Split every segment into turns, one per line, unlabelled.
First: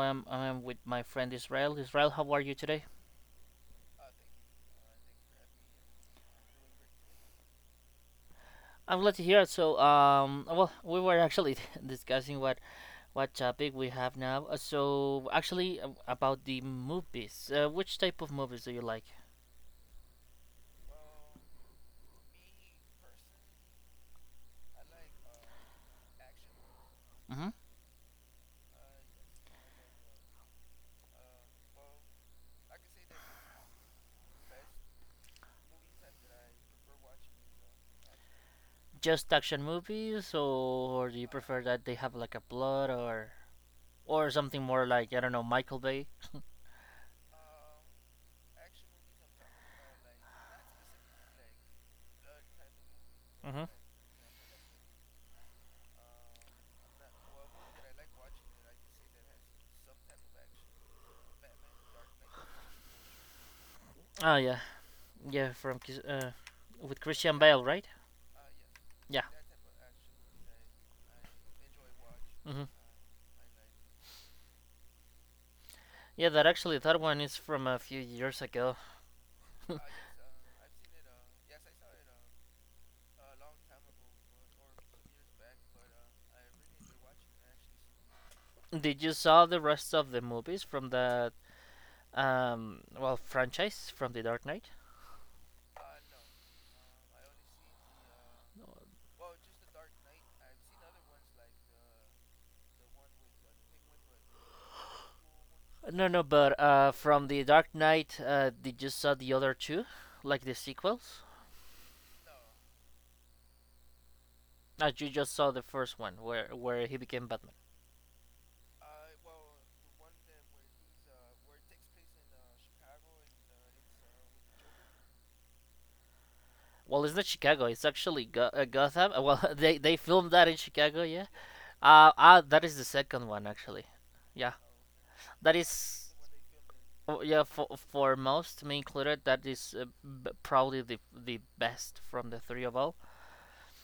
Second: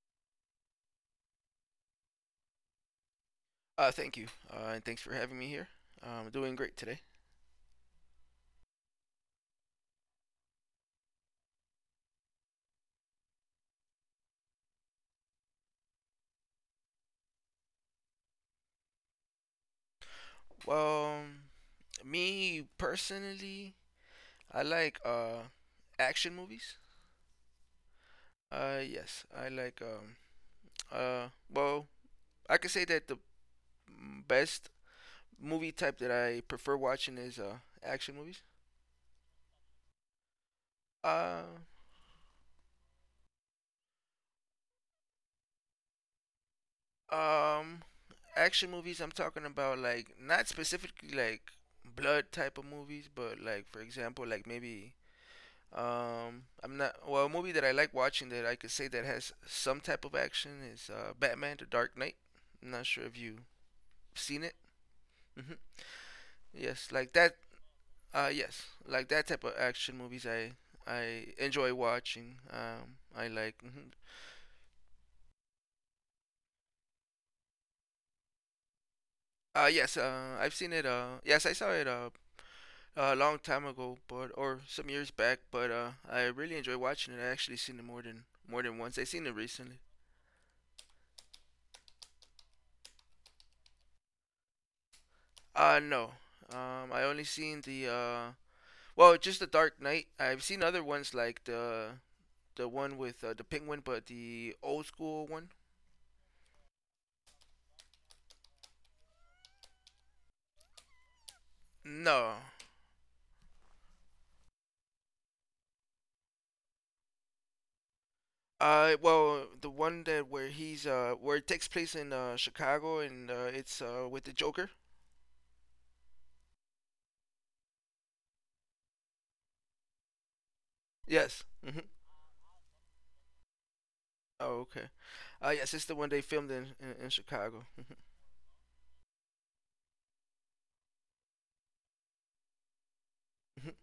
I'm with my friend Israel. Israel, how are you today?
Thank you, and thanks for having me here. I Doing great today.
I'm glad to hear it. So, we were actually discussing what topic we have now. So, actually, about the movies. Which type of movies do you like?
Well, me personally, I like action movies.
Hmm
Yes, I like uh well, I could say that the best movie type that I prefer watching is action movies.
Just action movies, or do you
Uh,
prefer that they have like a plot, or something more like, I don't know, Michael Bay?
um, Action movies. I'm talking about like not specifically like blood type of movies, but
Mm-hmm.
like for example, like maybe. I'm not well. A movie that I like watching that I could say that has some type of action is Batman: The Dark Knight. I'm not sure if you have
Oh
seen it.
yeah, yeah,
Hmm. Yes,
with
like that.
Christian Bale, right?
Yes, like
Yeah.
that type of action movies. I enjoy watching.
Mm-hmm.
I like. Hmm.
Yeah, that actually that one is from a few years ago.
Yes. I've seen it. Yes, I saw it. A long time ago, but or some years back. But I really enjoy watching it. I actually seen it more than once.
Did
I
you
seen it
saw the
recently.
rest of the movies from that, franchise from the Dark Knight?
No. I only seen the well, just the Dark Knight. I've seen other ones like the one with the penguin, but the old school one.
No, no, but from the Dark Knight, did you saw the other two, like the sequels?
No.
You just saw the first one where he became Batman.
Well, the one that where he's where it takes place in Chicago and it's with the Joker.
Well, it's not Chicago. It's actually Gotham. Well, they filmed that in Chicago, yeah.
Yes. Hmm.
That is the second one actually. Yeah.
Oh, okay.
That
Yes, it's the one
is,
they filmed in
oh, yeah,
Chicago.
for most, me included, that is, probably the best from the three of all.
Mhm.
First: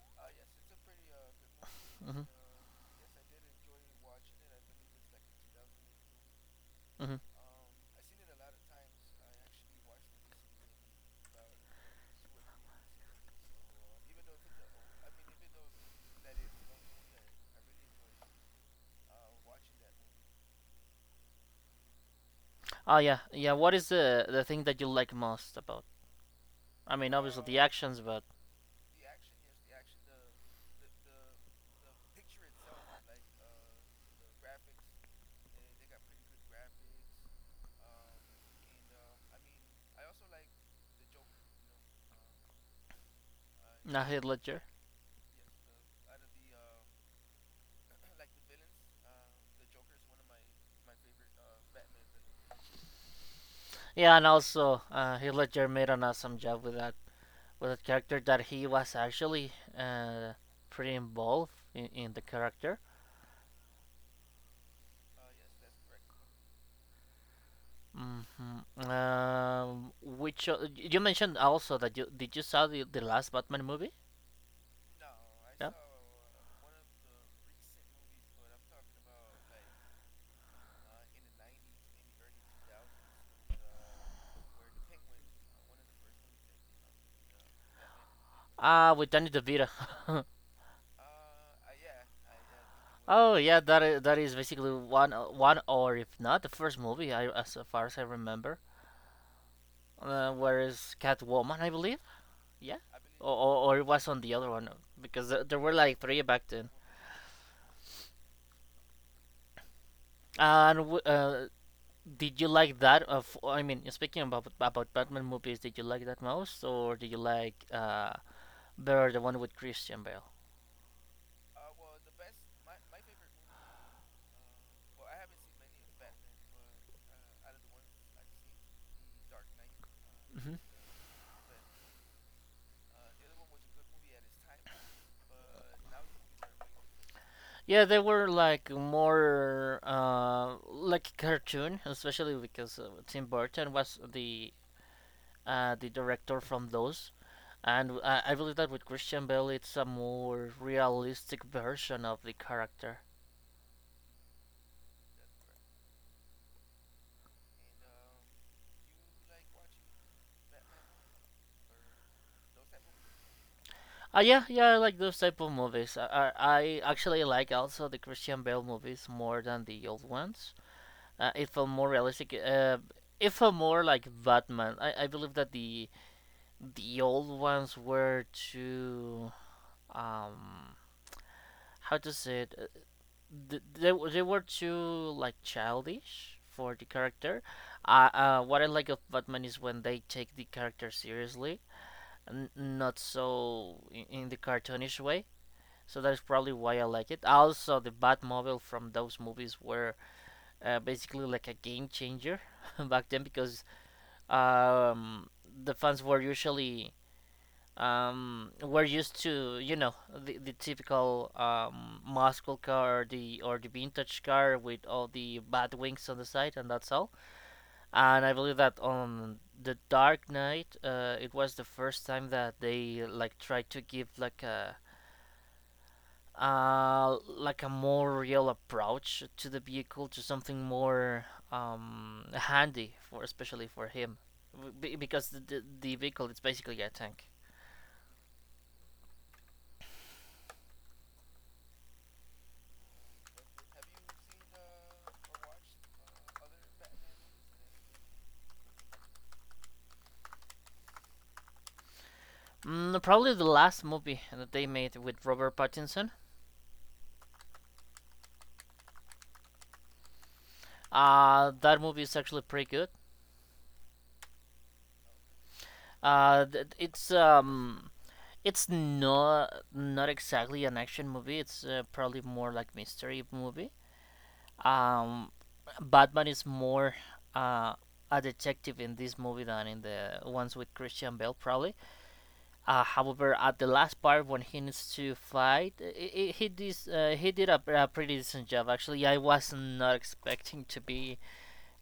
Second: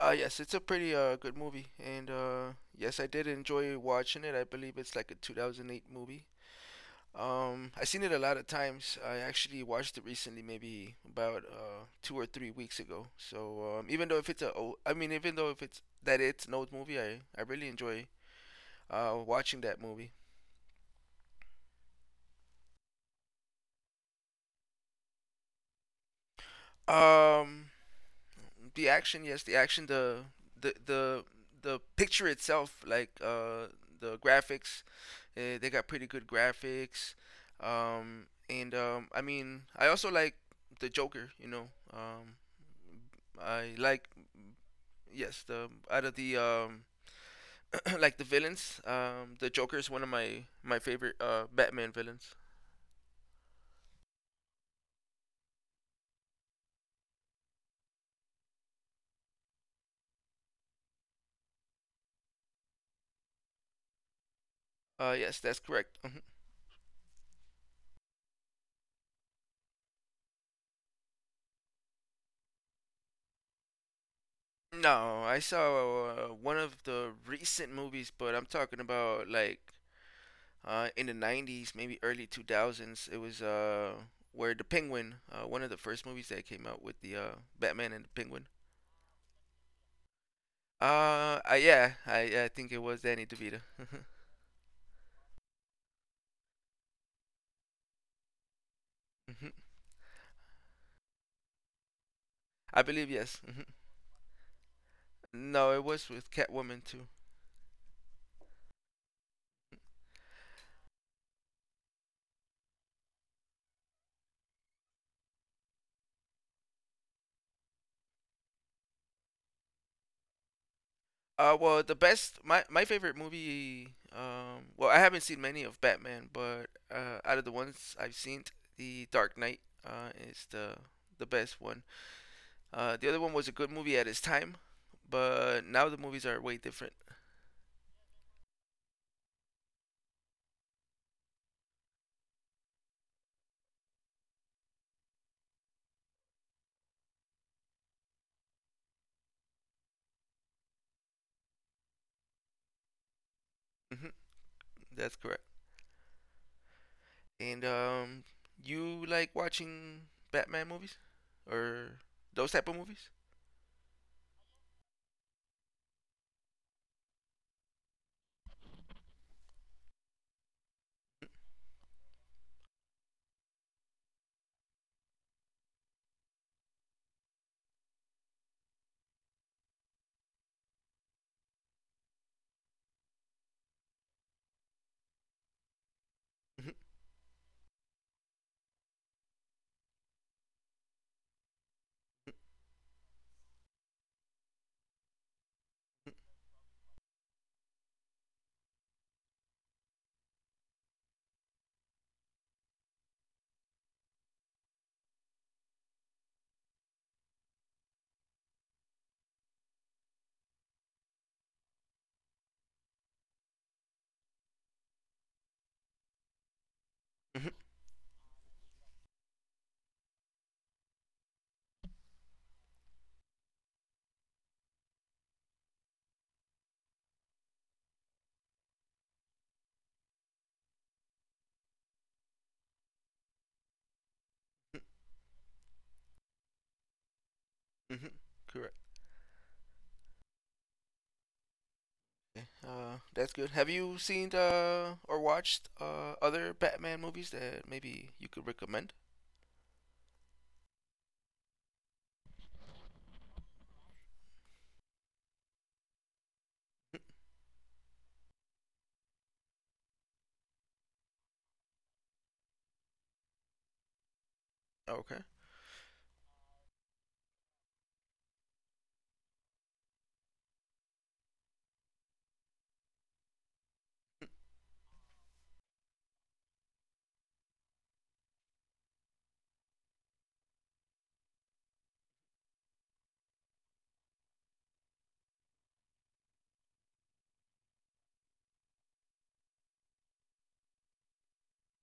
Yes, it's a pretty good movie, and
Hmm
yes, I did enjoy watching it. I believe it's like a 2008 movie.
hmm
I've seen it a lot of times. I actually watched it recently, maybe about 2 or 3 weeks ago. So even though if it's I mean, even though if it's that it's an old movie, I really enjoy watching that movie.
Oh yeah, yeah. What is the thing that you like most about? I mean, obviously the
Um,
actions, but
the action, yes, the action, the the the picture itself, like the graphics, they got pretty good graphics. And I mean, I also like the Joker. Um, I
not
like.
Heath Ledger.
Yes, the out of the like the villains, the Joker is one of my favorite Batman villains.
Yeah, and also Heath Ledger made an awesome job with that, character that he was actually, uh, pretty involved in, the character.
Yes, that's correct. Mhm.
Mhm. Which you mentioned also that you did you saw the last Batman movie?
No, I
Yeah.
saw one of the recent movies, but I'm talking about like in the 90s, maybe early 2000s. It was where the Penguin, one of the first movies that came out with the Batman and the Penguin.
Ah, with Danny DeVito.
Yeah, I think it was Danny
Oh yeah,
DeVito.
that is basically one one or if not the first movie I as far as I remember.
Mhm.
Whereas Catwoman, I believe, yeah,
I believe yes. Mhm.
or it was on the other one, because there
No,
were
it
like
was
three
with
back then.
Catwoman too.
And did you like that? Of I mean, speaking about Batman movies, did you like that most, or did you like, better the one with Christian Bale?
Well, the best my my favorite movie. Well, I haven't seen many of Batman, but out of the ones I've seen, The Dark Knight is
Hmm
the best one. The other one was a good movie at its time, but now the movies are way different.
Yeah, they were like more, like cartoon, especially because Tim Burton was the, the director from those, and I believe that with Christian Bale, it's a more realistic version of the character.
Hmm. That's correct. And you like watching Batman movies or those type of movies?
Yeah, yeah, I like those type of movies. I actually like also the Christian Bale movies more than the old ones. It felt more realistic. It felt more like Batman. I believe that the old ones were too, um how to say it. Th- they were- they were too like childish
Hmm.
for the character. What I like of Batman is when they take the character seriously, and not so in, the cartoonish way. So that is probably why I like it. Also, the Batmobile from those movies were, basically like a game changer back then because, um, the fans were usually, were used to, you know, the typical, muscle car or the vintage car with all the bat wings on the side and that's all.
Hmm.
And I believe that on the Dark Knight, it was the first time that they like tried to give like a, like a more real approach to the vehicle, to something more, handy for, especially for him. Because the vehicle is basically a tank.
Hmm. Correct. That's good. Have you seen or watched other Batman movies that maybe you could recommend?
Mm, probably the last movie that they made with Robert Pattinson. That movie is actually pretty good.
Okay.
uh, th- it's um, it's not not exactly an action movie, it's, probably more like mystery movie. Um, Batman is more, uh, a detective in this movie than in the ones with Christian Bale, probably. However, at the last part when he needs to fight, I he did, he did a pretty decent job. Actually, I was not expecting to be,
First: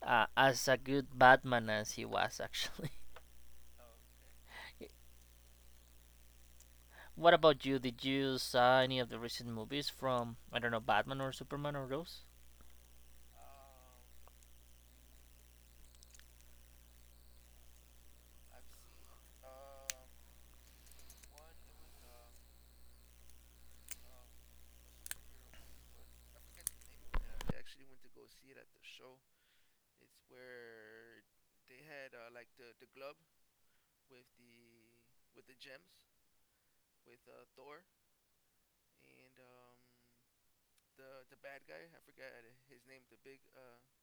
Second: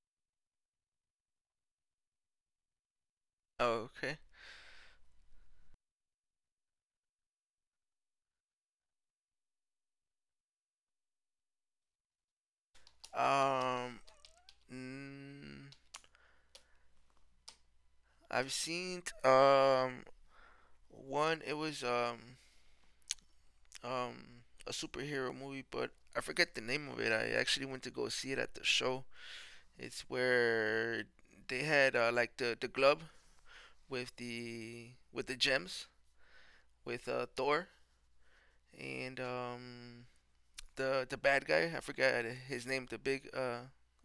as a good Batman as he was. Actually,
Okay.
what about you? Did you saw any of the recent movies from, I don't know, Batman or Superman or those?
Um, mm, I've seen one. It was a superhero movie, but I forget the name of it. I actually went to go see it at the show. It's where they had like the glove with the gems with Thor and the bad guy. I forgot his name. The big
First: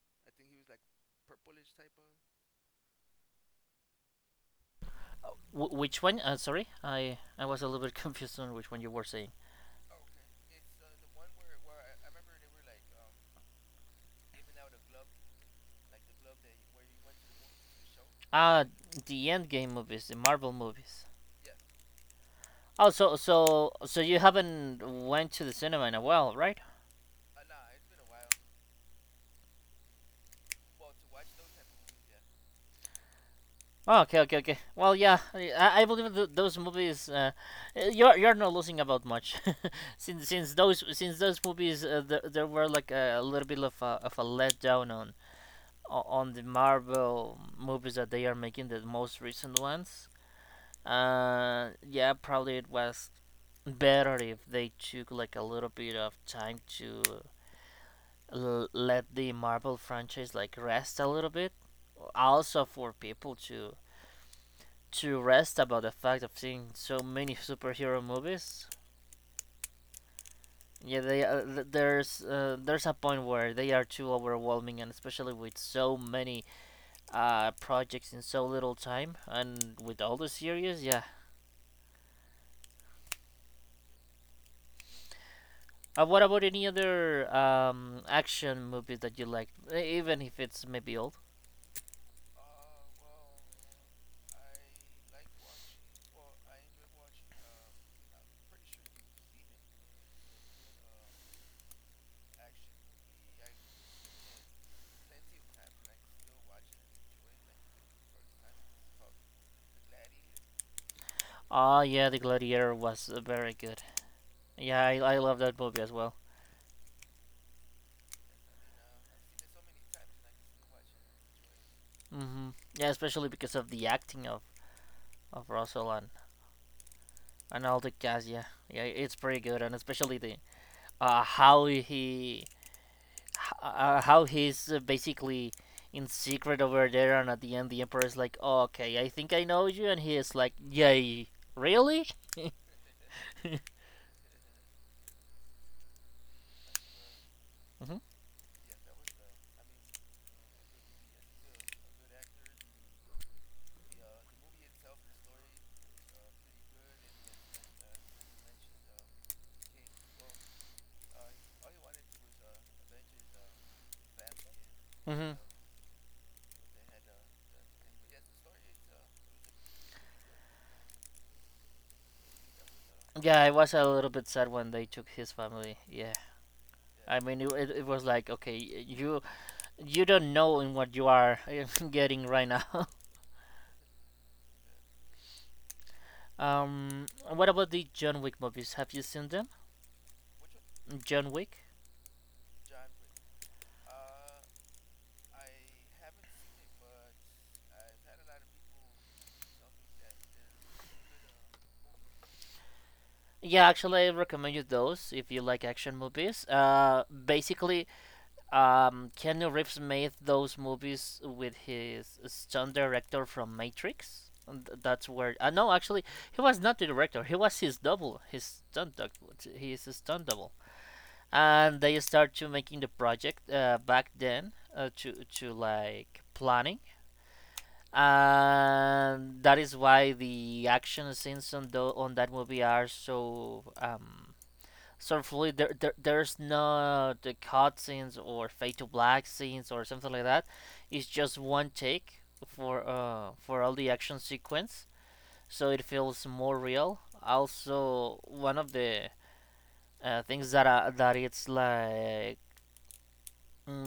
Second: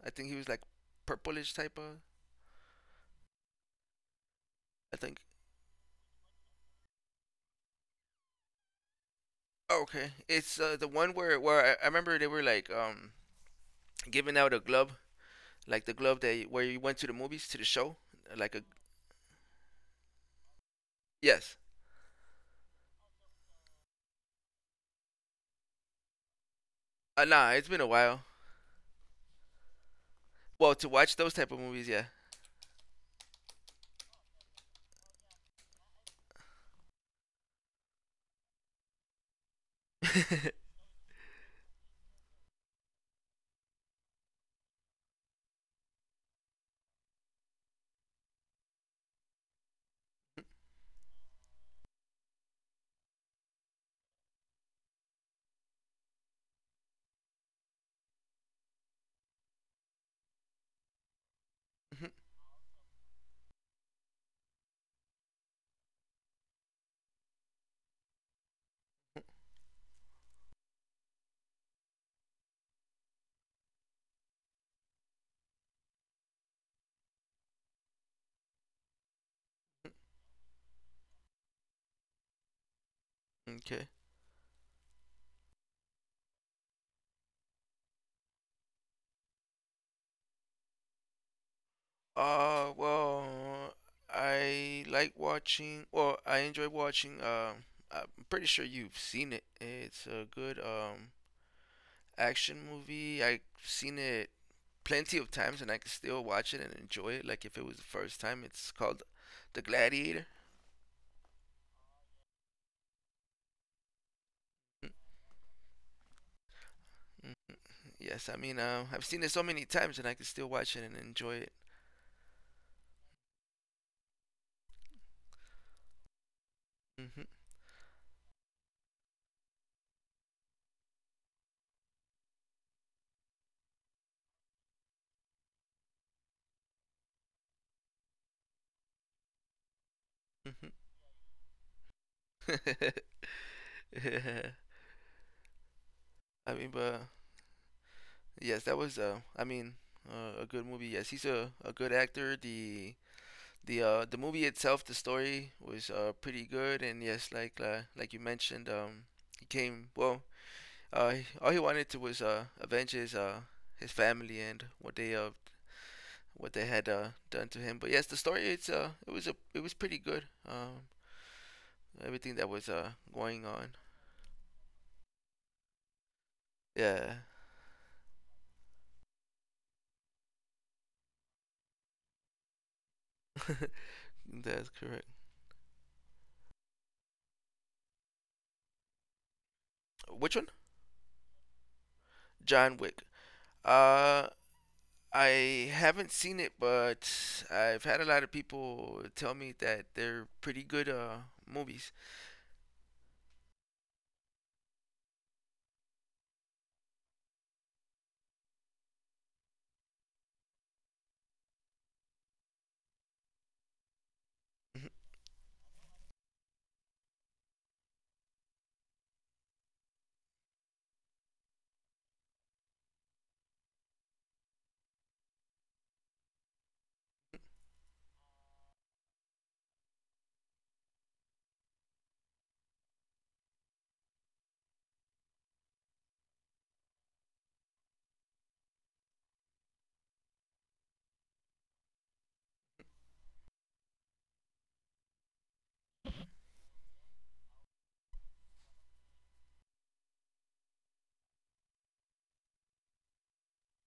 I think he was like purplish type of. I think.
Which one? Sorry, I was a little bit confused on which one you were saying.
Oh, okay, it's the one where I remember they were like giving out a glove, like the glove that where you went to the movies to the show, like a
Ah, the end game movies, the Marvel movies.
yes.
Oh, so you haven't went to the cinema in a while, right?
Nah, it's been a while. Well, to watch those type of movies, yeah.
Oh, okay, okay, okay. Well, yeah, I believe those movies. You're not losing about much, since those movies, there, there were like a little bit of a letdown on, on the Marvel movies that they are making, the most recent ones. Yeah, probably it was better if they took like a little bit of time to, let the Marvel franchise like rest a little bit.
Mhm,
Also for people to rest about the fact of seeing so many superhero movies. Yeah, there's, there's a point where they are too overwhelming, and especially with so many, projects in so little time, and with all the series, yeah.
okay.
What about any other, action movies that you like, even if it's maybe old?
Well, I like watching. Well, I enjoy watching. I'm pretty sure you've seen it. It's a good action movie. I've seen it plenty of times and I can still watch it and enjoy it like if it was the first time. It's called The Gladiator.
Ah, yeah, The Gladiator was, very good. Yeah, I love that movie as well.
Mm-hmm. Yes, I mean, I've seen it so many times and I can still watch it and enjoy it.
Hmm Yeah, especially because of the acting of Russell
Hmm.
and all the cast. Yeah, yeah, it's pretty good, and especially the, uh, how he h- how he's, basically in secret over there, and at the end the emperor is like, oh, "Okay, I think I know you," and he is like,
Hmm.
"Yay, really?"
I mean, but
hmm
yes, that was, I mean, a good movie. Yes, he's a good actor. The movie itself, the story was pretty good, and yes, like you mentioned, he came well. All he wanted to was avenge his family and
hmm
what they had done to him. But yes, the story it's it was a it was pretty good. Everything that was
Yeah,
going
I
on.
was a little bit sad when they took his family. Yeah. I
Yeah,
mean, it was like, okay, you don't know in what you are getting right now.
that's correct.
What about the John Wick movies? Have you seen them?
Which one?
John Wick?
John Wick. Uh, I haven't seen it, but I've had a lot of people tell me that they're pretty good movies.
Yeah, actually, I recommend you those if you like action movies. Basically, Keanu Reeves made those movies with his stunt director from Matrix. And that's where. No, actually, he was not the director. He was his double, his stunt double. His stunt double, and they start to making the project, back then, to like planning, and that is why the action scenes on the on that movie are so, fluid. There, there's no the cut scenes or fade to black scenes or something like that. It's just one take for, for all the action sequence, so it feels more real. Also, one of the, things that, that it's like, mm,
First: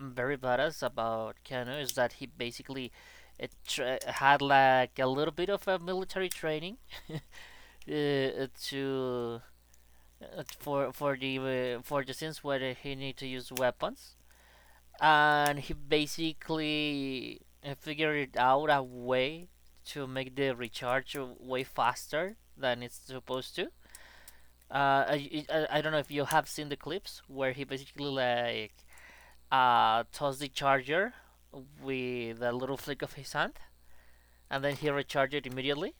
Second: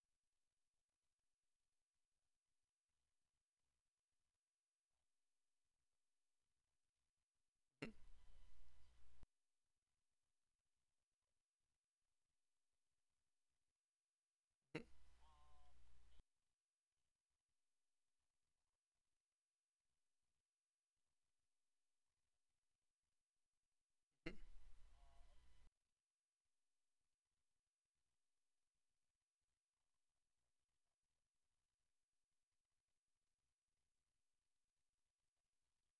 very badass about Kano is that he basically, had like a little bit of a military training, uh, to for for the scenes where he need to use weapons, and he basically, figured out a way to make the recharge way faster than it's supposed to. I don't know if you have seen the clips where he basically like, tossed the charger with a little flick of his hand, and then he recharged it immediately.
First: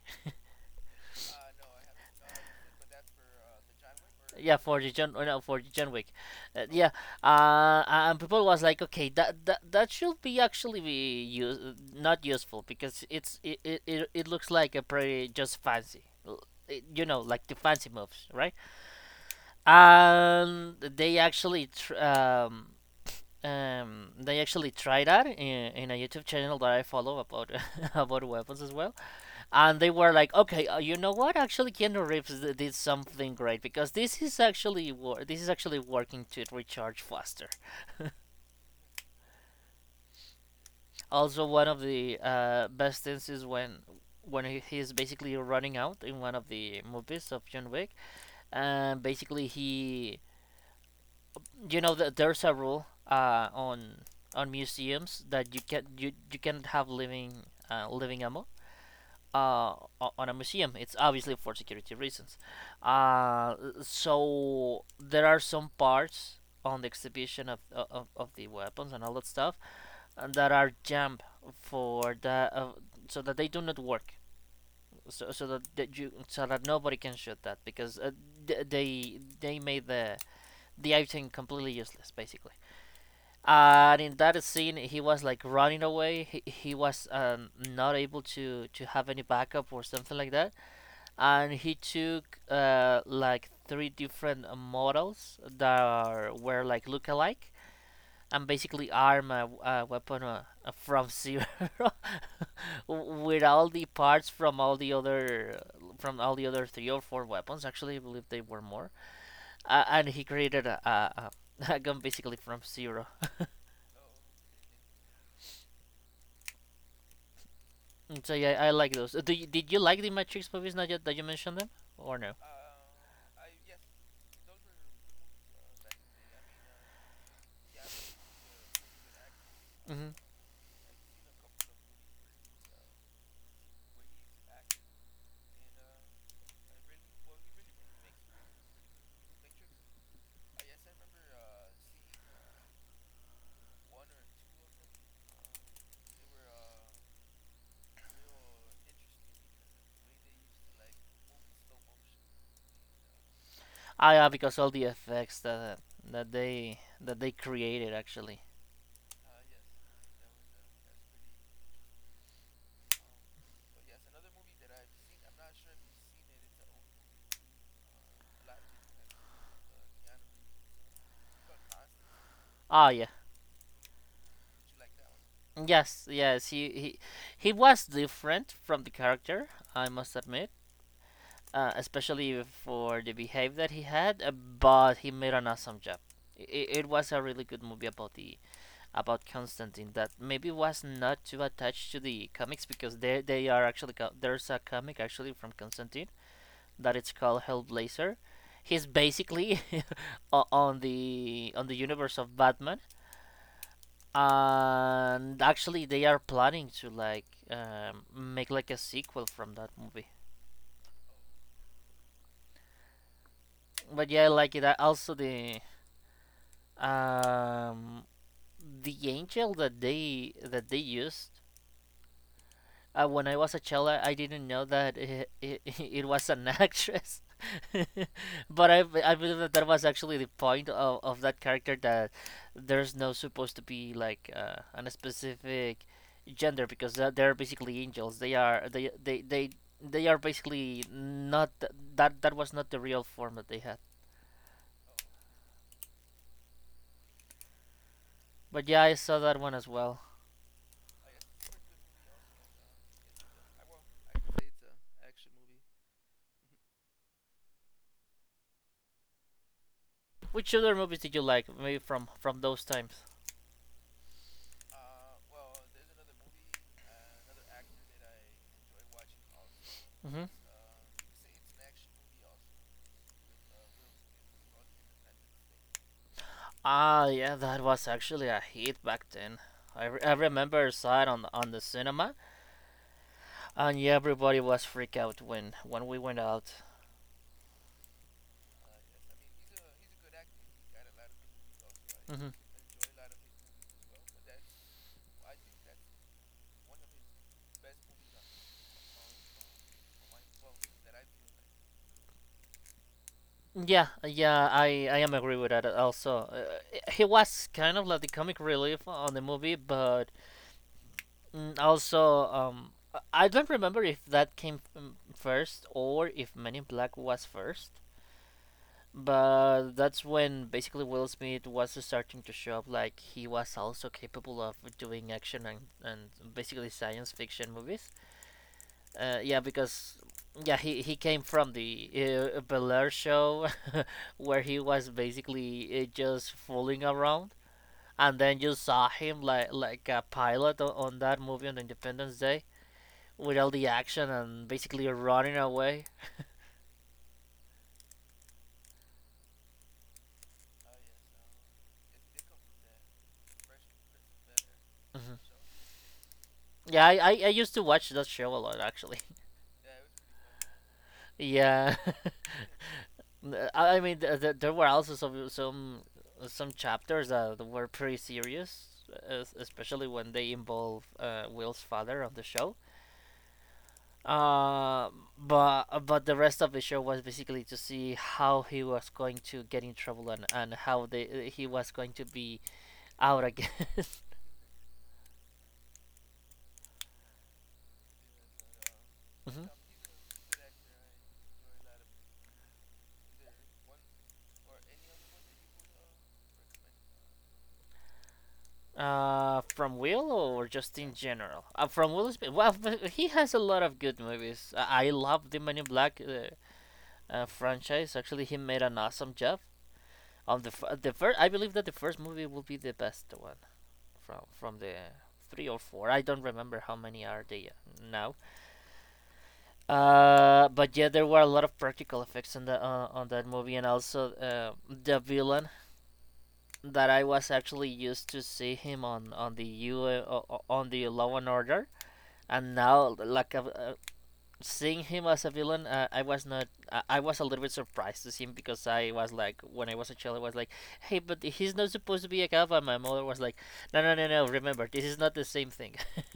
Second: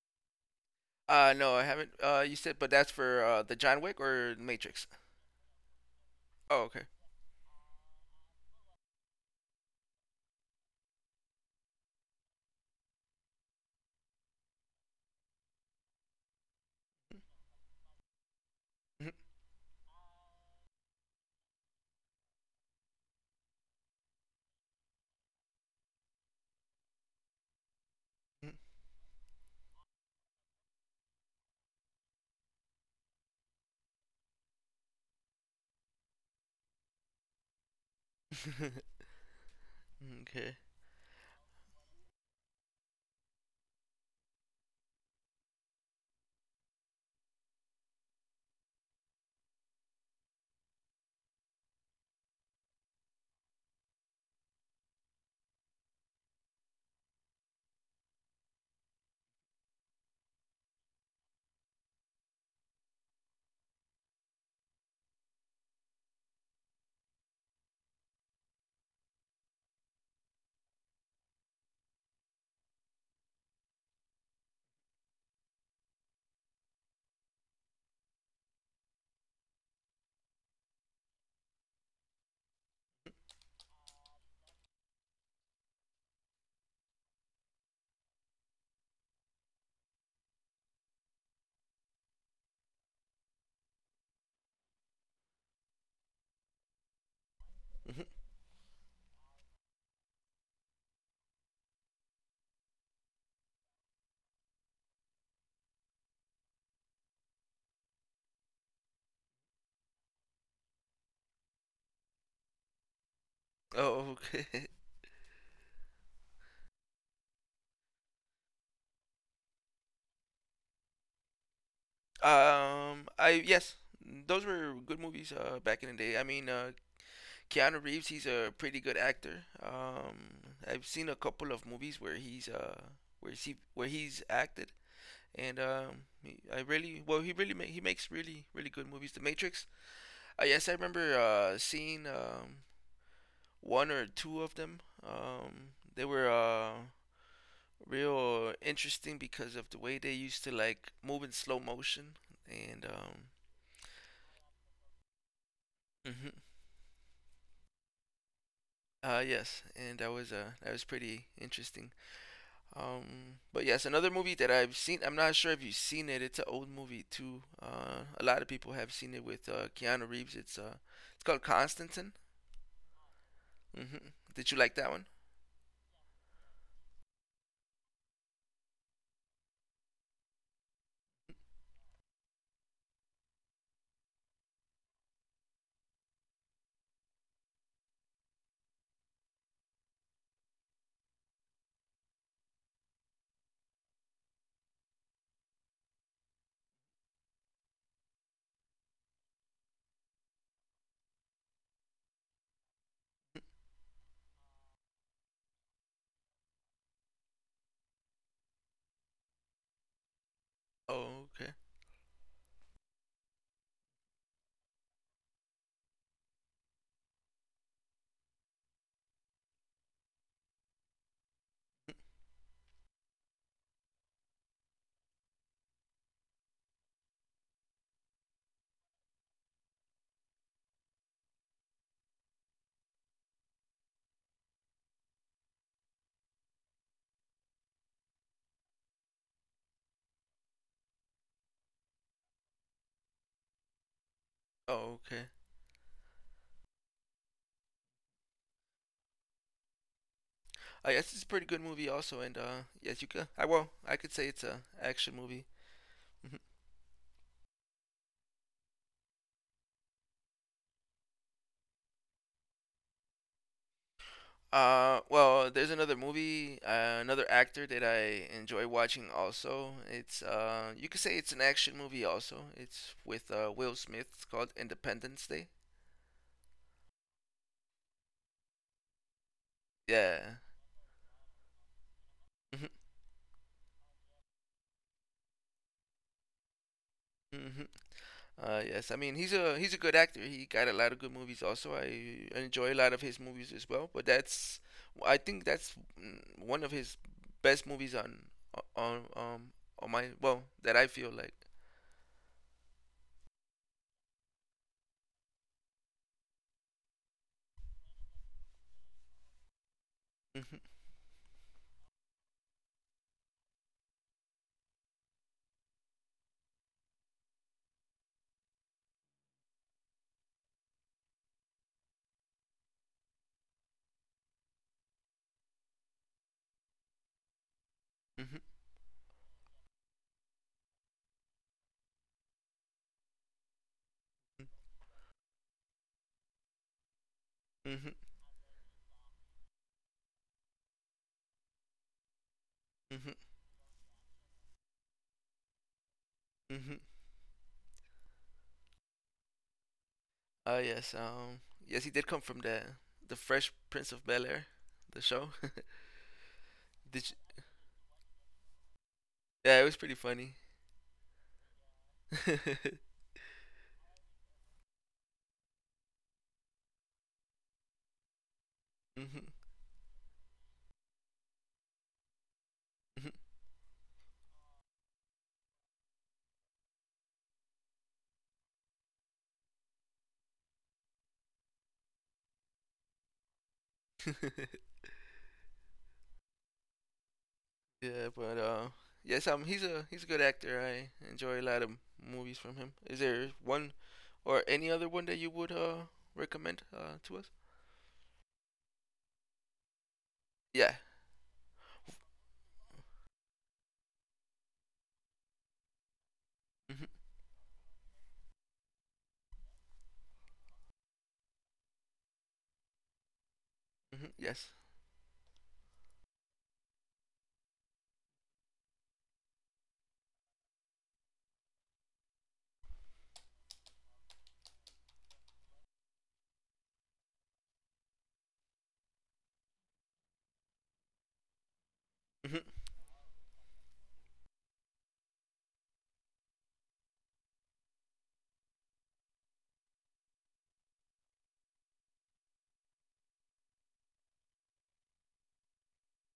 No, I haven't. You said, but that's
But that's
for
for,
the John
the John
Wick or
Wick? Or? Yeah, for
Matrix?
the John, no, for the John Wick,
Oh,
uh,
okay.
yeah, and people was like, okay, that should be actually be use, not useful because it's it looks like a pretty just fancy, you know, like the fancy moves, right?
Mhm,
And they actually they actually tried that in a YouTube channel that I follow about about
mhm.
weapons as well, and they were like, okay, you know what? Actually, Keanu Reeves did something great because this is actually this is actually working to recharge faster.
okay.
Also, one of the, best things is when he is basically running out in one of the movies of John Wick, and basically he, you know, that there's a rule, on museums that you can you can't have living, living ammo, uh, on a museum. It's obviously for security reasons. Uh, so there are some parts on the exhibition of the weapons and all that stuff, that are jammed for the, so that they do not work. So, so that, that you so that nobody can shoot that because, they made the item completely useless basically. And in that scene, he was like running away. He, he was not able to have any backup or something like that, and he took like three different models that were like look-alike,
Mhm.
and basically arm a weapon from zero with all the parts from all the other, from all the other three or four weapons. Actually I believe they were more, and he created a gun basically from zero.
Oh, okay.
So yeah, I like those. Did you like the Matrix movies, not that you mentioned them, or no?
I Yes, those were good movies. Back in the day. I mean, Keanu Reeves, he's a pretty good actor.
Hmm.
I've seen a couple of movies where he's acted, and I really well he makes really really good movies. The Matrix. Yes, I remember seeing one or two of them. They were real interesting because of the way they used to like move in slow motion and
Ah, yeah, because all the effects that
mhm.
that they created actually.
Yes, and that was pretty interesting. But yes, another movie that I've seen, I'm not sure if you've seen it, it's an old movie too. A lot of people have seen it with Keanu Reeves. It's called Constantine.
Ah, yeah.
Mm-hmm. Did you like that one?
Yes, yes. He he was different from the character. I must admit, especially for the behavior that he had. But he made an awesome job. It was a really good movie about the, about Constantine, that maybe was not too attached to the comics because they are actually there's a comic actually from Constantine that it's called Hellblazer. He's basically on the universe of Batman, and actually they are planning to like make like a sequel from that movie.
Oh, okay.
But yeah, I like it. Also um, the angel that they used. When I was a child, I didn't know that it was an actress. But I believe that that was actually the point of that character, that there's no supposed to be like a specific gender, because they're basically angels. They are they they are basically not that was not the real form that they had.
Oh, okay.
But yeah, I saw that one as well.
Yes, it's a pretty good movie also, and yes, you could I well, I could say it's a action movie. Hmm.
Which other movies did you like? Maybe from those times.
Well, there's another movie, another actor that I enjoy watching. Also, it's
Hmm.
you could say it's an action movie. Also, it's with Will Smith. It's called Independence Day.
Ah, yeah, that was actually a hit back then. I
Yeah.
remember I saw it on the cinema,
Mm-hmm.
and yeah, everybody was freaked out when we went out.
Mm-hmm. Yes, I mean he's a good actor. He got a lot of good movies. Also, I
Hmm.
enjoy a lot of his movies as well. But that's, I think, that's one of his best movies on um on my, well, that I feel like.
Yeah, yeah, I am agree with that. Also, he was kind of like the comic relief on the movie. But
Mm-hmm.
mm, also I don't remember if that came first, or if Men in Black was first. But that's when basically Will Smith was starting to show up like he was also capable of doing action, and basically science fiction movies. Uh, yeah, because yeah, he came from the Bel Air show where he was basically just fooling around,
Hmm.
and then you saw him like a pilot on that movie on Independence Day,
Hmm.
with all the action and basically running away.
Hmm. Oh yes, yes, he did come from the Fresh Prince of Bel Air, the
Mhm.
show.
Yeah,
Did you?
I used to watch that show a lot actually.
Yeah, it was pretty funny.
Yeah. I mean, there were also some some chapters that were pretty serious,
Mhm.
especially when they involve Will's father on the show. Uh, but the rest of the show was basically to see how he was going to get in trouble, and how they he was going to be out again.
Yeah, but yes,
Mhm.
he's a good actor. I enjoy a lot of movies from him. Is there one or any other one that you would recommend to us?
From Will or
Yeah.
just in general? From Will's, well, but he has a lot of good movies. I love The Man in Black.
Hmm.
Franchise. Actually, he made an awesome job on the the first. I believe that the first movie will be the best one
Hmm. Yes.
from the three or four. I don't remember how many are they now. But yeah, there were a lot of practical effects on the on that movie, and also the villain that I was actually used to see him on the U on the Law and Order, and
Hmm.
now like a, seeing him as a villain, I was not. I was a little bit surprised to see him because I was like, when I was a child, I was like, "Hey, but he's not supposed to be a cop." And my mother was like, "No, no, no, no. Remember, this is not the same thing."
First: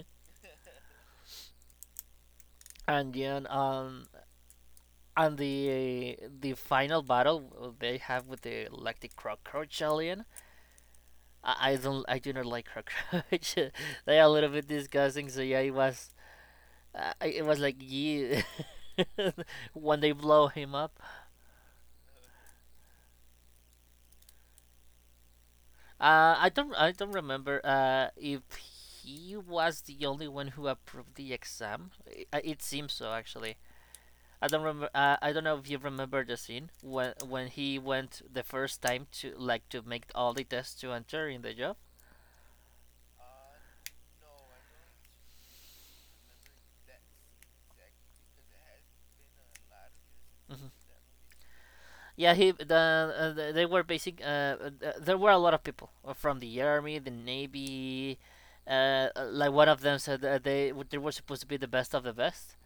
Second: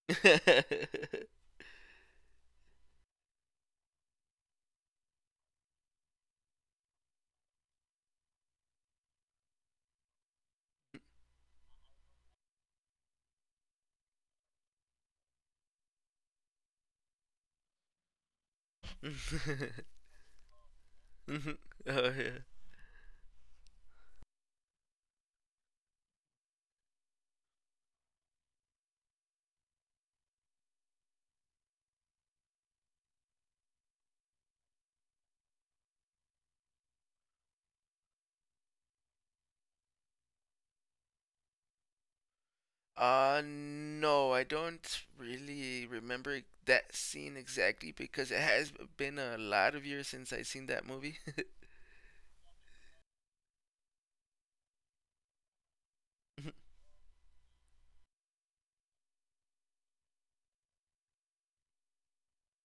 And then, and the final battle they have with the like the cockroach alien. I don't. I do not like cockroach. They are a little bit disgusting. So yeah, it was. It was like yeah. When they blow him up.
Hmm. Oh yeah.
I don't remember if he was the only one who approved the exam. It seems so actually. I don't remember. I don't know if you remember the scene when he went the first time to like to make all the tests to enter in the job.
No, I don't really remember that scene exactly because it has been a lot of years since I seen
Mhm.
that movie.
Yeah, he the, they were basic. There were a lot of people from the army, the navy. Like one of them said that they were supposed to be the best of the best.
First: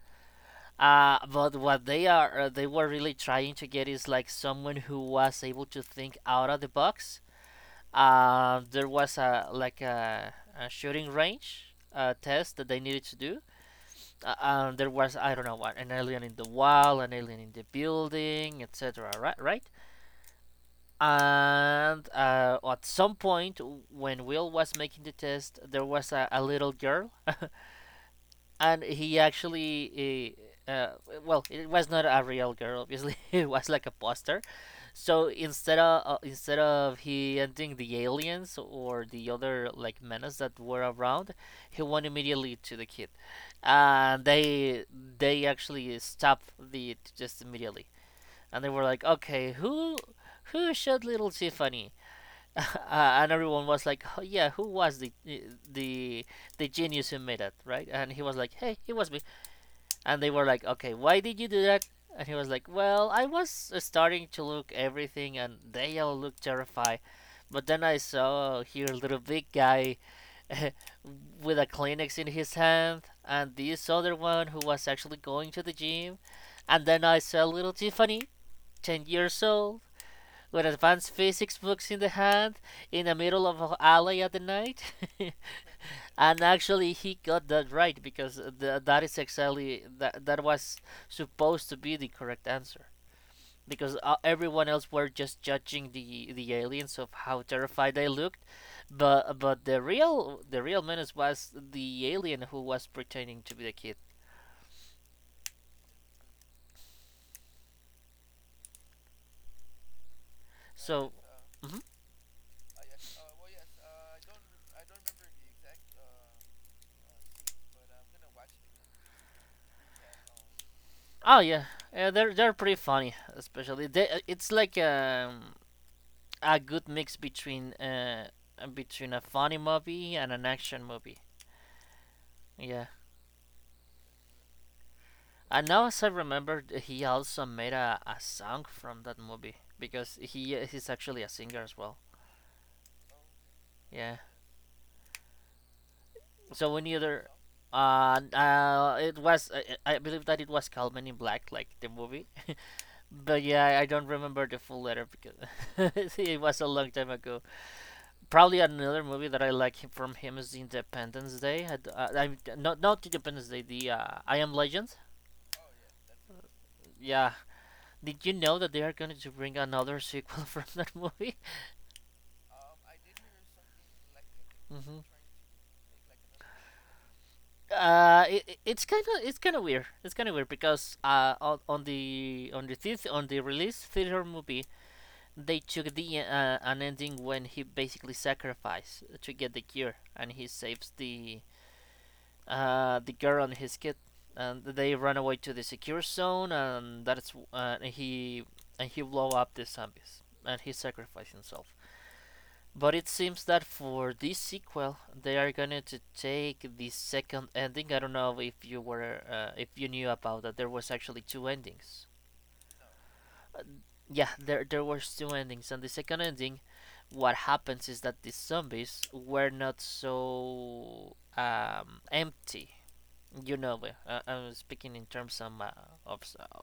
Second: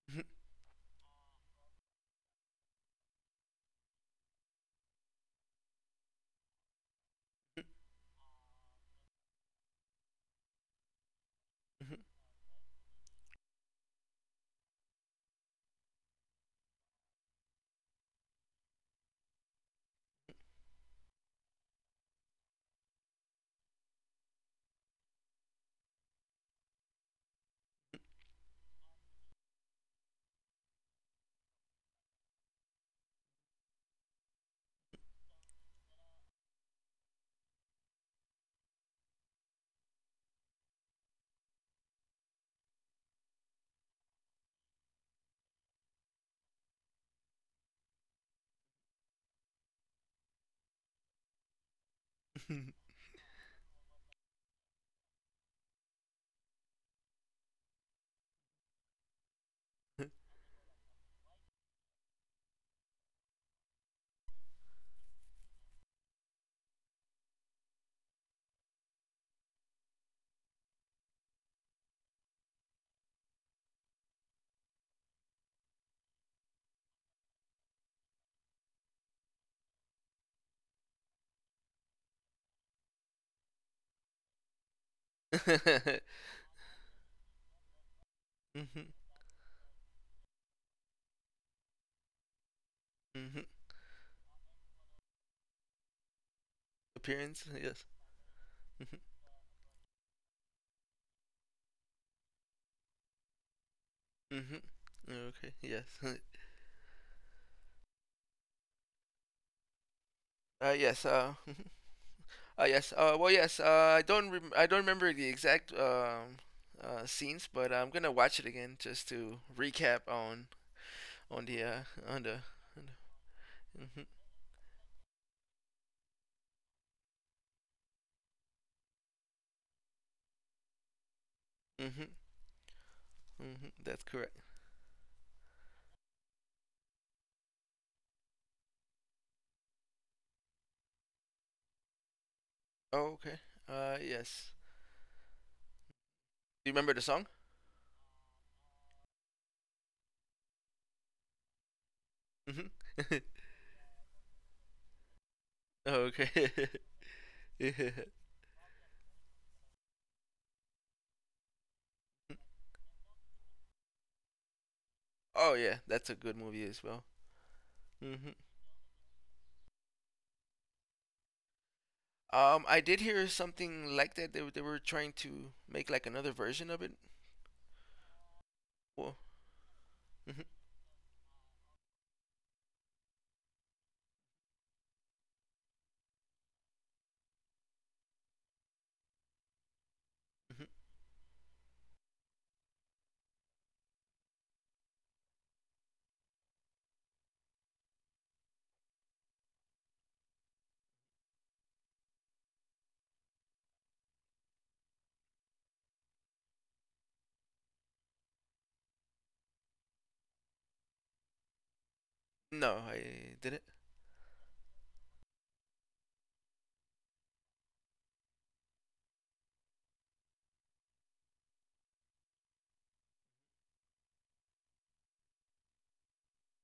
But what they are, they were really trying to get is like someone who was able to think out of the box. There was a like a shooting range test that they needed to do. There was I don't know what, an alien in the wall, an alien in the building, etc. Right, right. And at some point, when Will was making the test, there was a little girl, and he actually uh, uh, well, it was not a real girl obviously, it was like a poster. So instead of he ending the aliens or the other like menace that were around, he went immediately to the kid, and they actually stopped the it just immediately. And they were like, okay, who shot little Tiffany? uh, and everyone was like, oh, yeah, who was the the genius who made it, right? And he was like, hey, it was me. And they were like, okay, why did you do that? And he was like, well, I was starting to look everything, and they all looked terrified. But then I saw here a little big guy with a Kleenex in his hand, and this other one who was actually going to the gym. And then I saw little Tiffany, 10 years old, with advanced physics books in the hand, in the middle of an alley at the night. And actually, he got that right, because that is exactly that, that was supposed to be the correct answer. Because everyone else were just judging the aliens of how
Appearance, yes.
terrified they looked, but the real menace was the alien who was pretending to be the kid.
Mm-hmm. Okay, yes. Yes.
So, mhm.
Yes. Well, yes. I don't. I don't remember the exact scenes, but I'm gonna watch it again just to recap on
Oh
on the
yeah,
uh,
yeah,
on the.
they're pretty
On
funny,
the.
especially
Mm-hmm,
they. It's like a good mix between between a funny movie and an action movie.
mm-hmm.
Yeah.
Hmm. That's correct.
And now, as I remember, he also made a song from that movie because he's actually a singer as well.
Oh, okay.
Yeah.
Yes. Do you
So
remember
we
the song?
other. It was I believe that it was called Men in Black, like the movie,
Hmm.
but yeah, I don't remember the full letter because it
okay.
was a long time ago.
Yeah.
Probably another movie that I like from him is Independence Day. I'm not, not Independence Day, the I Am Legend.
Oh yeah, that's a good movie as well.
Yeah, did
Hmm.
you know that they are going to bring another sequel from that movie?
I did hear something like that. They were trying to make like another version of it.
It- it's kind
Well,
of it's kind of weird. It's kind of weird
hmm
because on, on the theater, on the release theater movie, they took the an ending when he basically sacrificed to get the cure, and he
hmm
saves the girl and his kid, and they run away to the secure zone, and and he blow up the zombies and he sacrificed himself. But it seems that for this sequel, they are going to take the second ending. I don't know if you were, if you knew about that. There was actually two endings.
no, I didn't.
Uh, yeah, there was two endings, and the second ending, what happens is that the zombies were not so empty. You know, I'm speaking in terms of of,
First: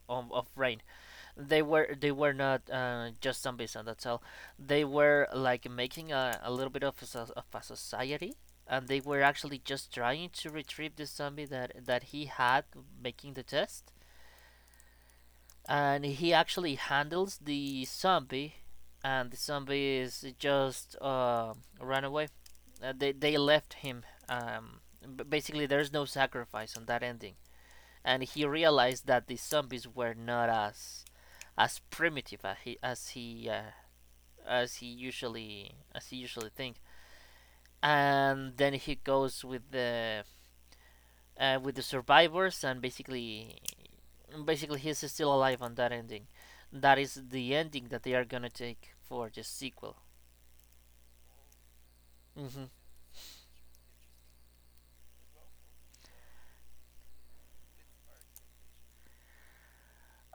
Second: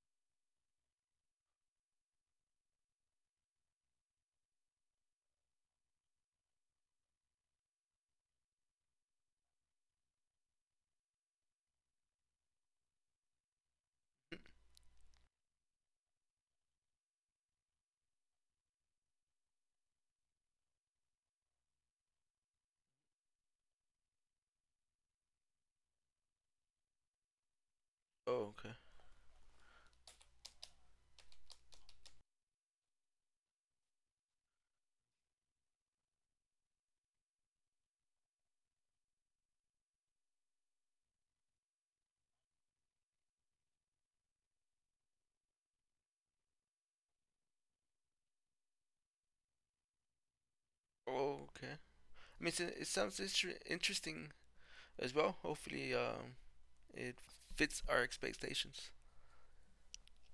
of brain. They were they were not just zombies and that's all. They were like making a little bit of a, of a society, and they were actually just trying to retrieve the zombie that that he had making the test. And he actually handles the zombie, and the zombie is just ran away. They left him basically, there's no sacrifice on that ending. And he
Oh, okay.
realized that the zombies were not as, as primitive as he as he as he usually think. And then he goes with the survivors, and basically basically he's still alive on that ending. That is the ending that they are gonna take for the sequel.
Oh, okay. I mean,
Mm-hmm.
it sounds interesting as well. Hopefully, it fits our expectations.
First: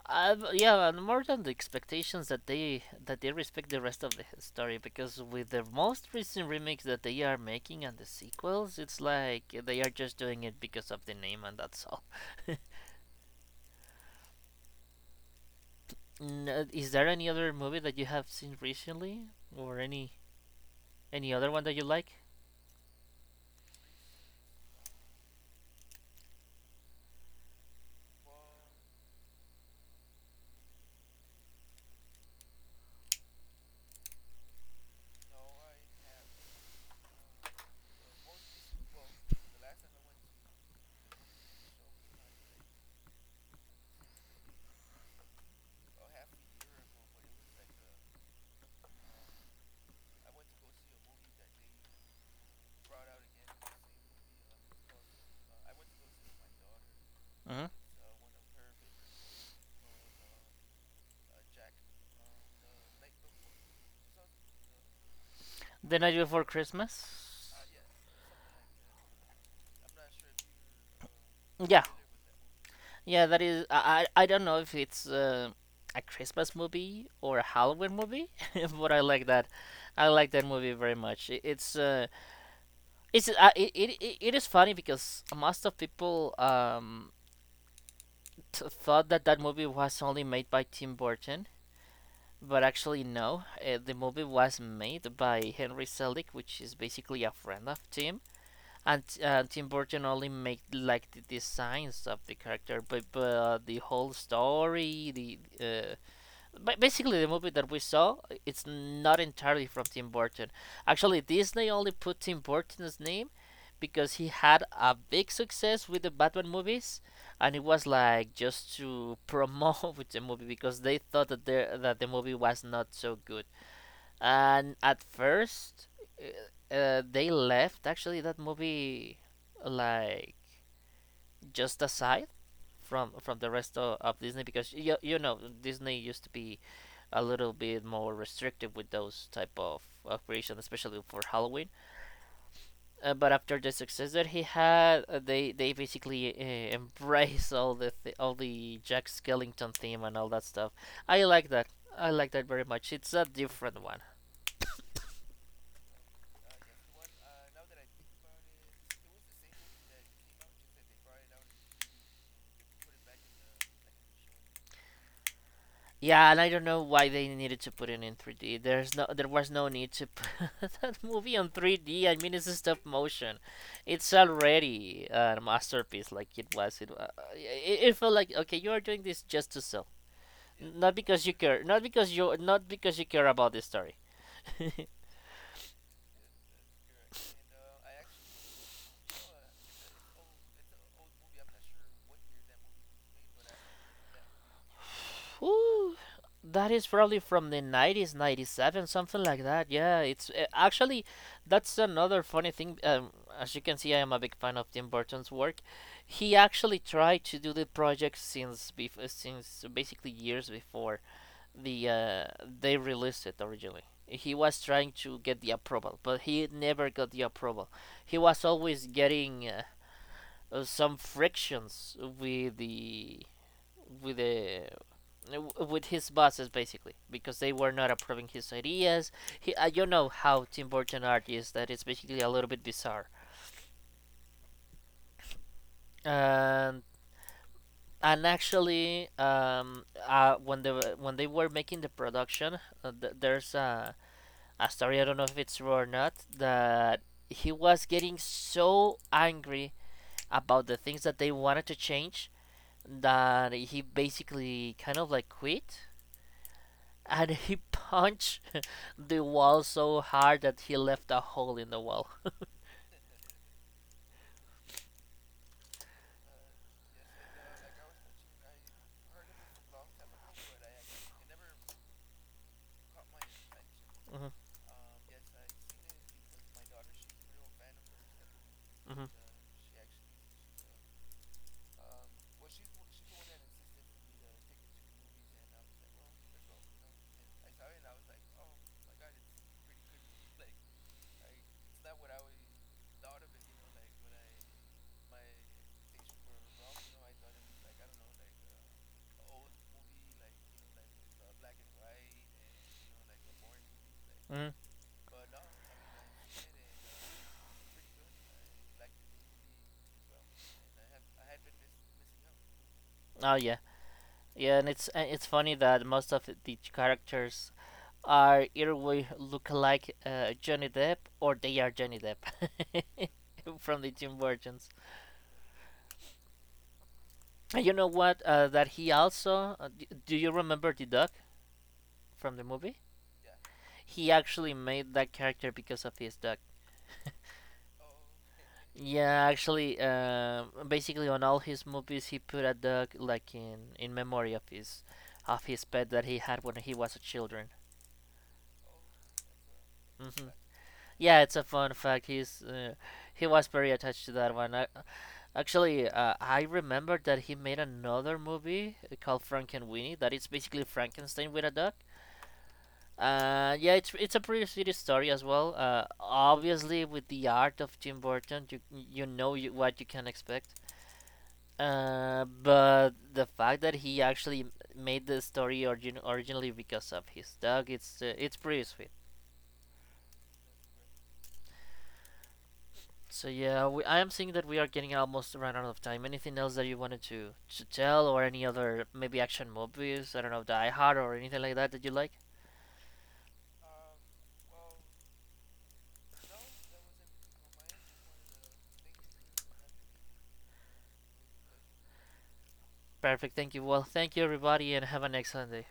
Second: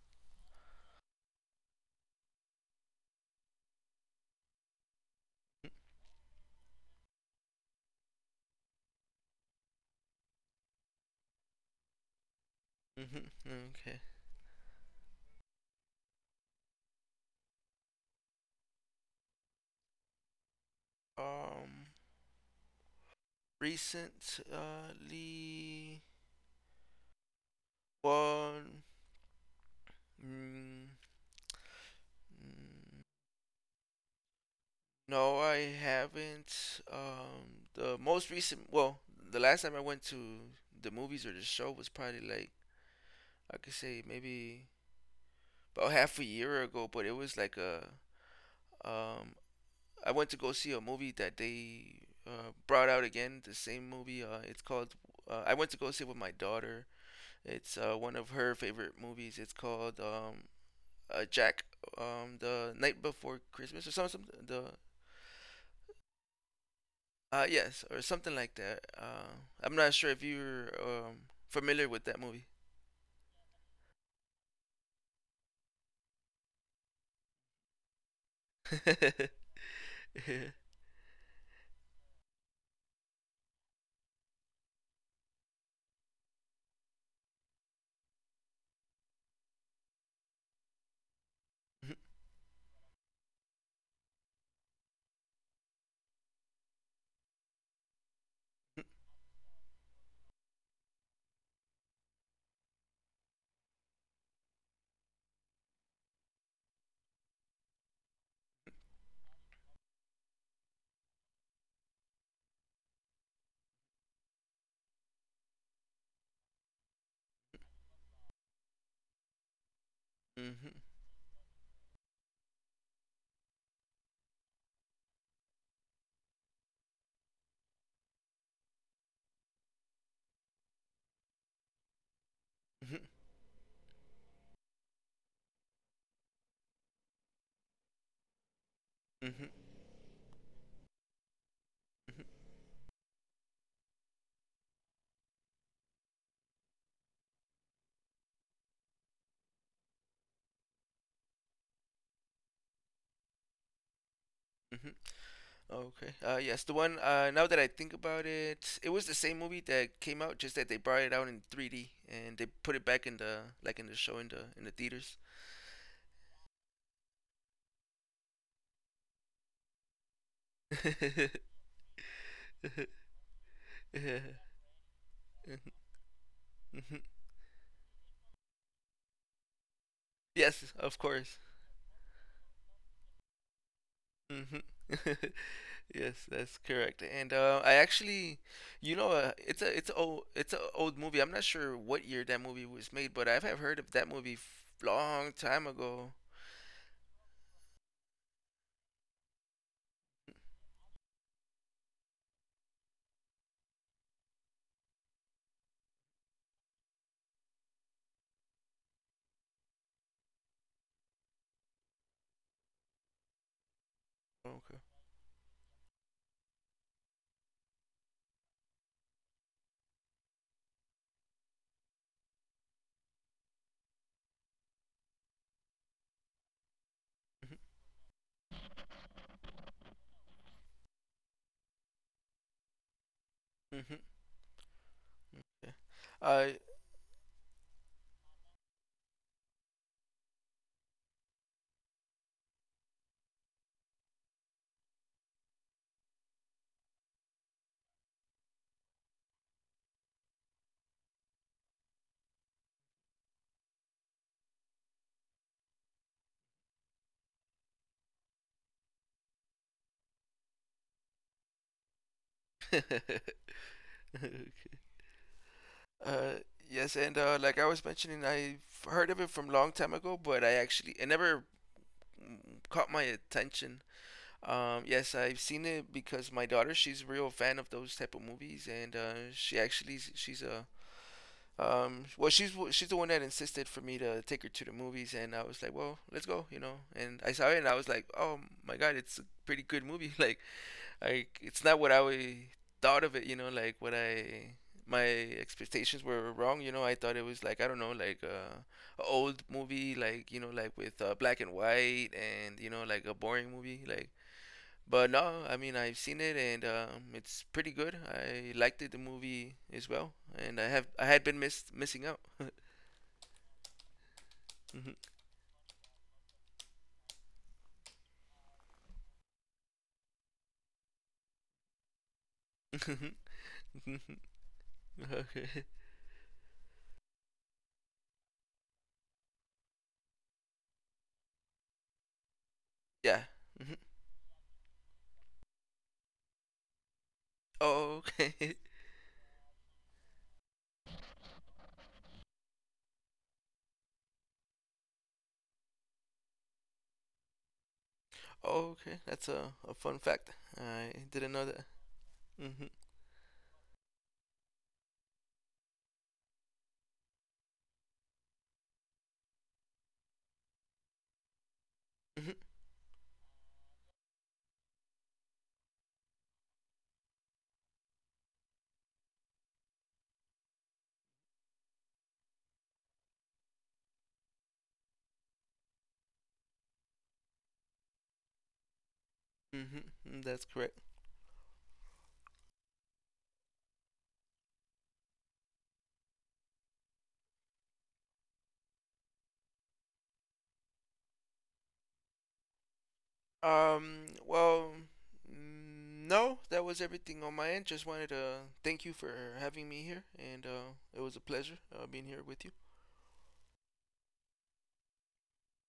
Yeah, and more than the expectations that they respect the rest of the story, because with the most recent remakes that they are making and the sequels, it's like they are just doing it because of the name and that's all.
Mm-hmm. Mm-hmm. Okay.
Is there any other movie that you have seen recently, or any other one that you
Um.
like?
Recently. Well, mm, no, I haven't. The most recent, well, the last time I went to the movies or the show was probably like I could say maybe about half a year ago, but it was like a um, I went to go see a movie that they brought out again, the same movie. It's called. I went to go see it with my daughter.
Mhm.
It's one of her favorite movies. It's called Jack the night before Christmas or something. The
The Night Before Christmas.
Yes, or something like that. I'm not sure if you're
Yeah,
familiar with that movie.
yeah. That is. I don't know if it's a Christmas movie or a Halloween movie, but I like
Mm-hmm.
that. I like that movie very much. It, it's it, it it- it is funny because most of people thought that that movie was only made by Tim Burton. But actually, no. The movie was made by Henry Selick, which is basically a friend of Tim. And Tim Burton only made like the designs of the character, but, the whole story, basically the movie that we saw, it's not entirely from Tim Burton. Actually Disney only put Tim Burton's name because he had a big success with the Batman movies, and it was like just to promote with the movie
Hmm.
because they thought that that the movie was not so good. And at first, they left actually that movie like just aside from the rest of Disney, because you know Disney used to be a little bit more restrictive with those
Hmm. Hmm.
type of creation, especially for Halloween. But after the success that he had, they basically embrace all the Jack Skellington theme and all that stuff. I like that. I like that very much. It's a different one.
Mhm. Okay. Yes, the one. Now that I think about it, it was the same movie that came out, just that they brought it out in 3D and they put it back in the like in the show in the theaters.
Yeah, and I don't know why they needed to put it in 3D. There was no need to put that movie on 3D. I mean, it's a stop motion. It's
Yeah.
already a masterpiece, like it was. It felt like, okay, you are doing this just to sell,
Yes,
not
of
because you
course.
care, not not because you care about the story.
Hmm. Yes, that's correct. And I actually, you know, it's a old movie. I'm not sure what year that movie was made, but I have heard of that movie long time
Whew,
ago.
that is probably from the 90s, 97, something like that. Yeah, it's actually that's another funny thing. As you can see, I am a big fan of Tim Burton's work. He actually tried to do the project since since basically years before the uh, they released it originally. He was
Okay.
trying to get the approval, but he never got the approval. He was always getting some frictions with the with the with his bosses, basically because they were not approving his ideas. He you know how Tim Burton art is, that it's basically a little bit bizarre.
Hmm. Hmm. Uh,
and and actually when they were making the production, there's a story, I don't know if it's true or not, that he was getting so angry about the things that they wanted to change that he basically kind of like quit, and he punched the wall so hard that he left a hole in the wall.
uh, yes, and like I was mentioning, I heard of it from long time ago, but I actually it never mm, caught my attention.
Mm-hmm.
Yes, I've seen it because my daughter, she's a real fan of those type of movies, and
Mm-hmm.
she actually she's a well, she's the one that insisted for me to take her to the movies, and I was like, well, let's go, you know. And I saw it, and I was like, oh my god, it's a pretty good movie. Like, I it's not what I thought of it, you know. Like what I my expectations were wrong, you know. I thought it was like I don't know, like a old movie, like you know, like with black and white, and you know, like a boring movie, like.
Mm.
But no, I mean I've seen it and it's pretty good. I liked it, the movie as well, and I had been missing out.
Oh yeah, yeah, and it's funny that most of the characters are either we look like Johnny Depp or they are Johnny Depp
Mm-hmm.
from the Tim Burton's.
Okay.
And you know what? That he also do you remember the dog from the movie?
Yeah. Mhm.
He actually made that character because of his dog.
Oh, okay.
Yeah, actually, basically on all his movies, he put a dog like in memory of his pet that he had when he was a children.
Oh, okay. That's a fun
Hmm.
fact. I
Yeah,
didn't
it's a
know that.
fun fact. He's
Mhm.
he was very attached to that one. Actually, I remember that he made another movie called Frank and Winnie. That it's basically Frankenstein with a dog.
Mhm.
Yeah, it's a pretty sweet story as well. Obviously, with the art of Tim Burton, what you can expect. But the fact that he actually made the story originally because of his dog, it's pretty sweet.
Mhm. That's correct.
So yeah, I am seeing that we are getting almost run out of time. Anything else that you wanted to tell, or any other maybe action movies? I don't know, Die Hard or anything like that that you like.
Well. No, that was everything on my end. Just wanted to thank you for having me here, and it was a pleasure being here with you.
Perfect. Thank you. Well, thank you everybody, and have an excellent day.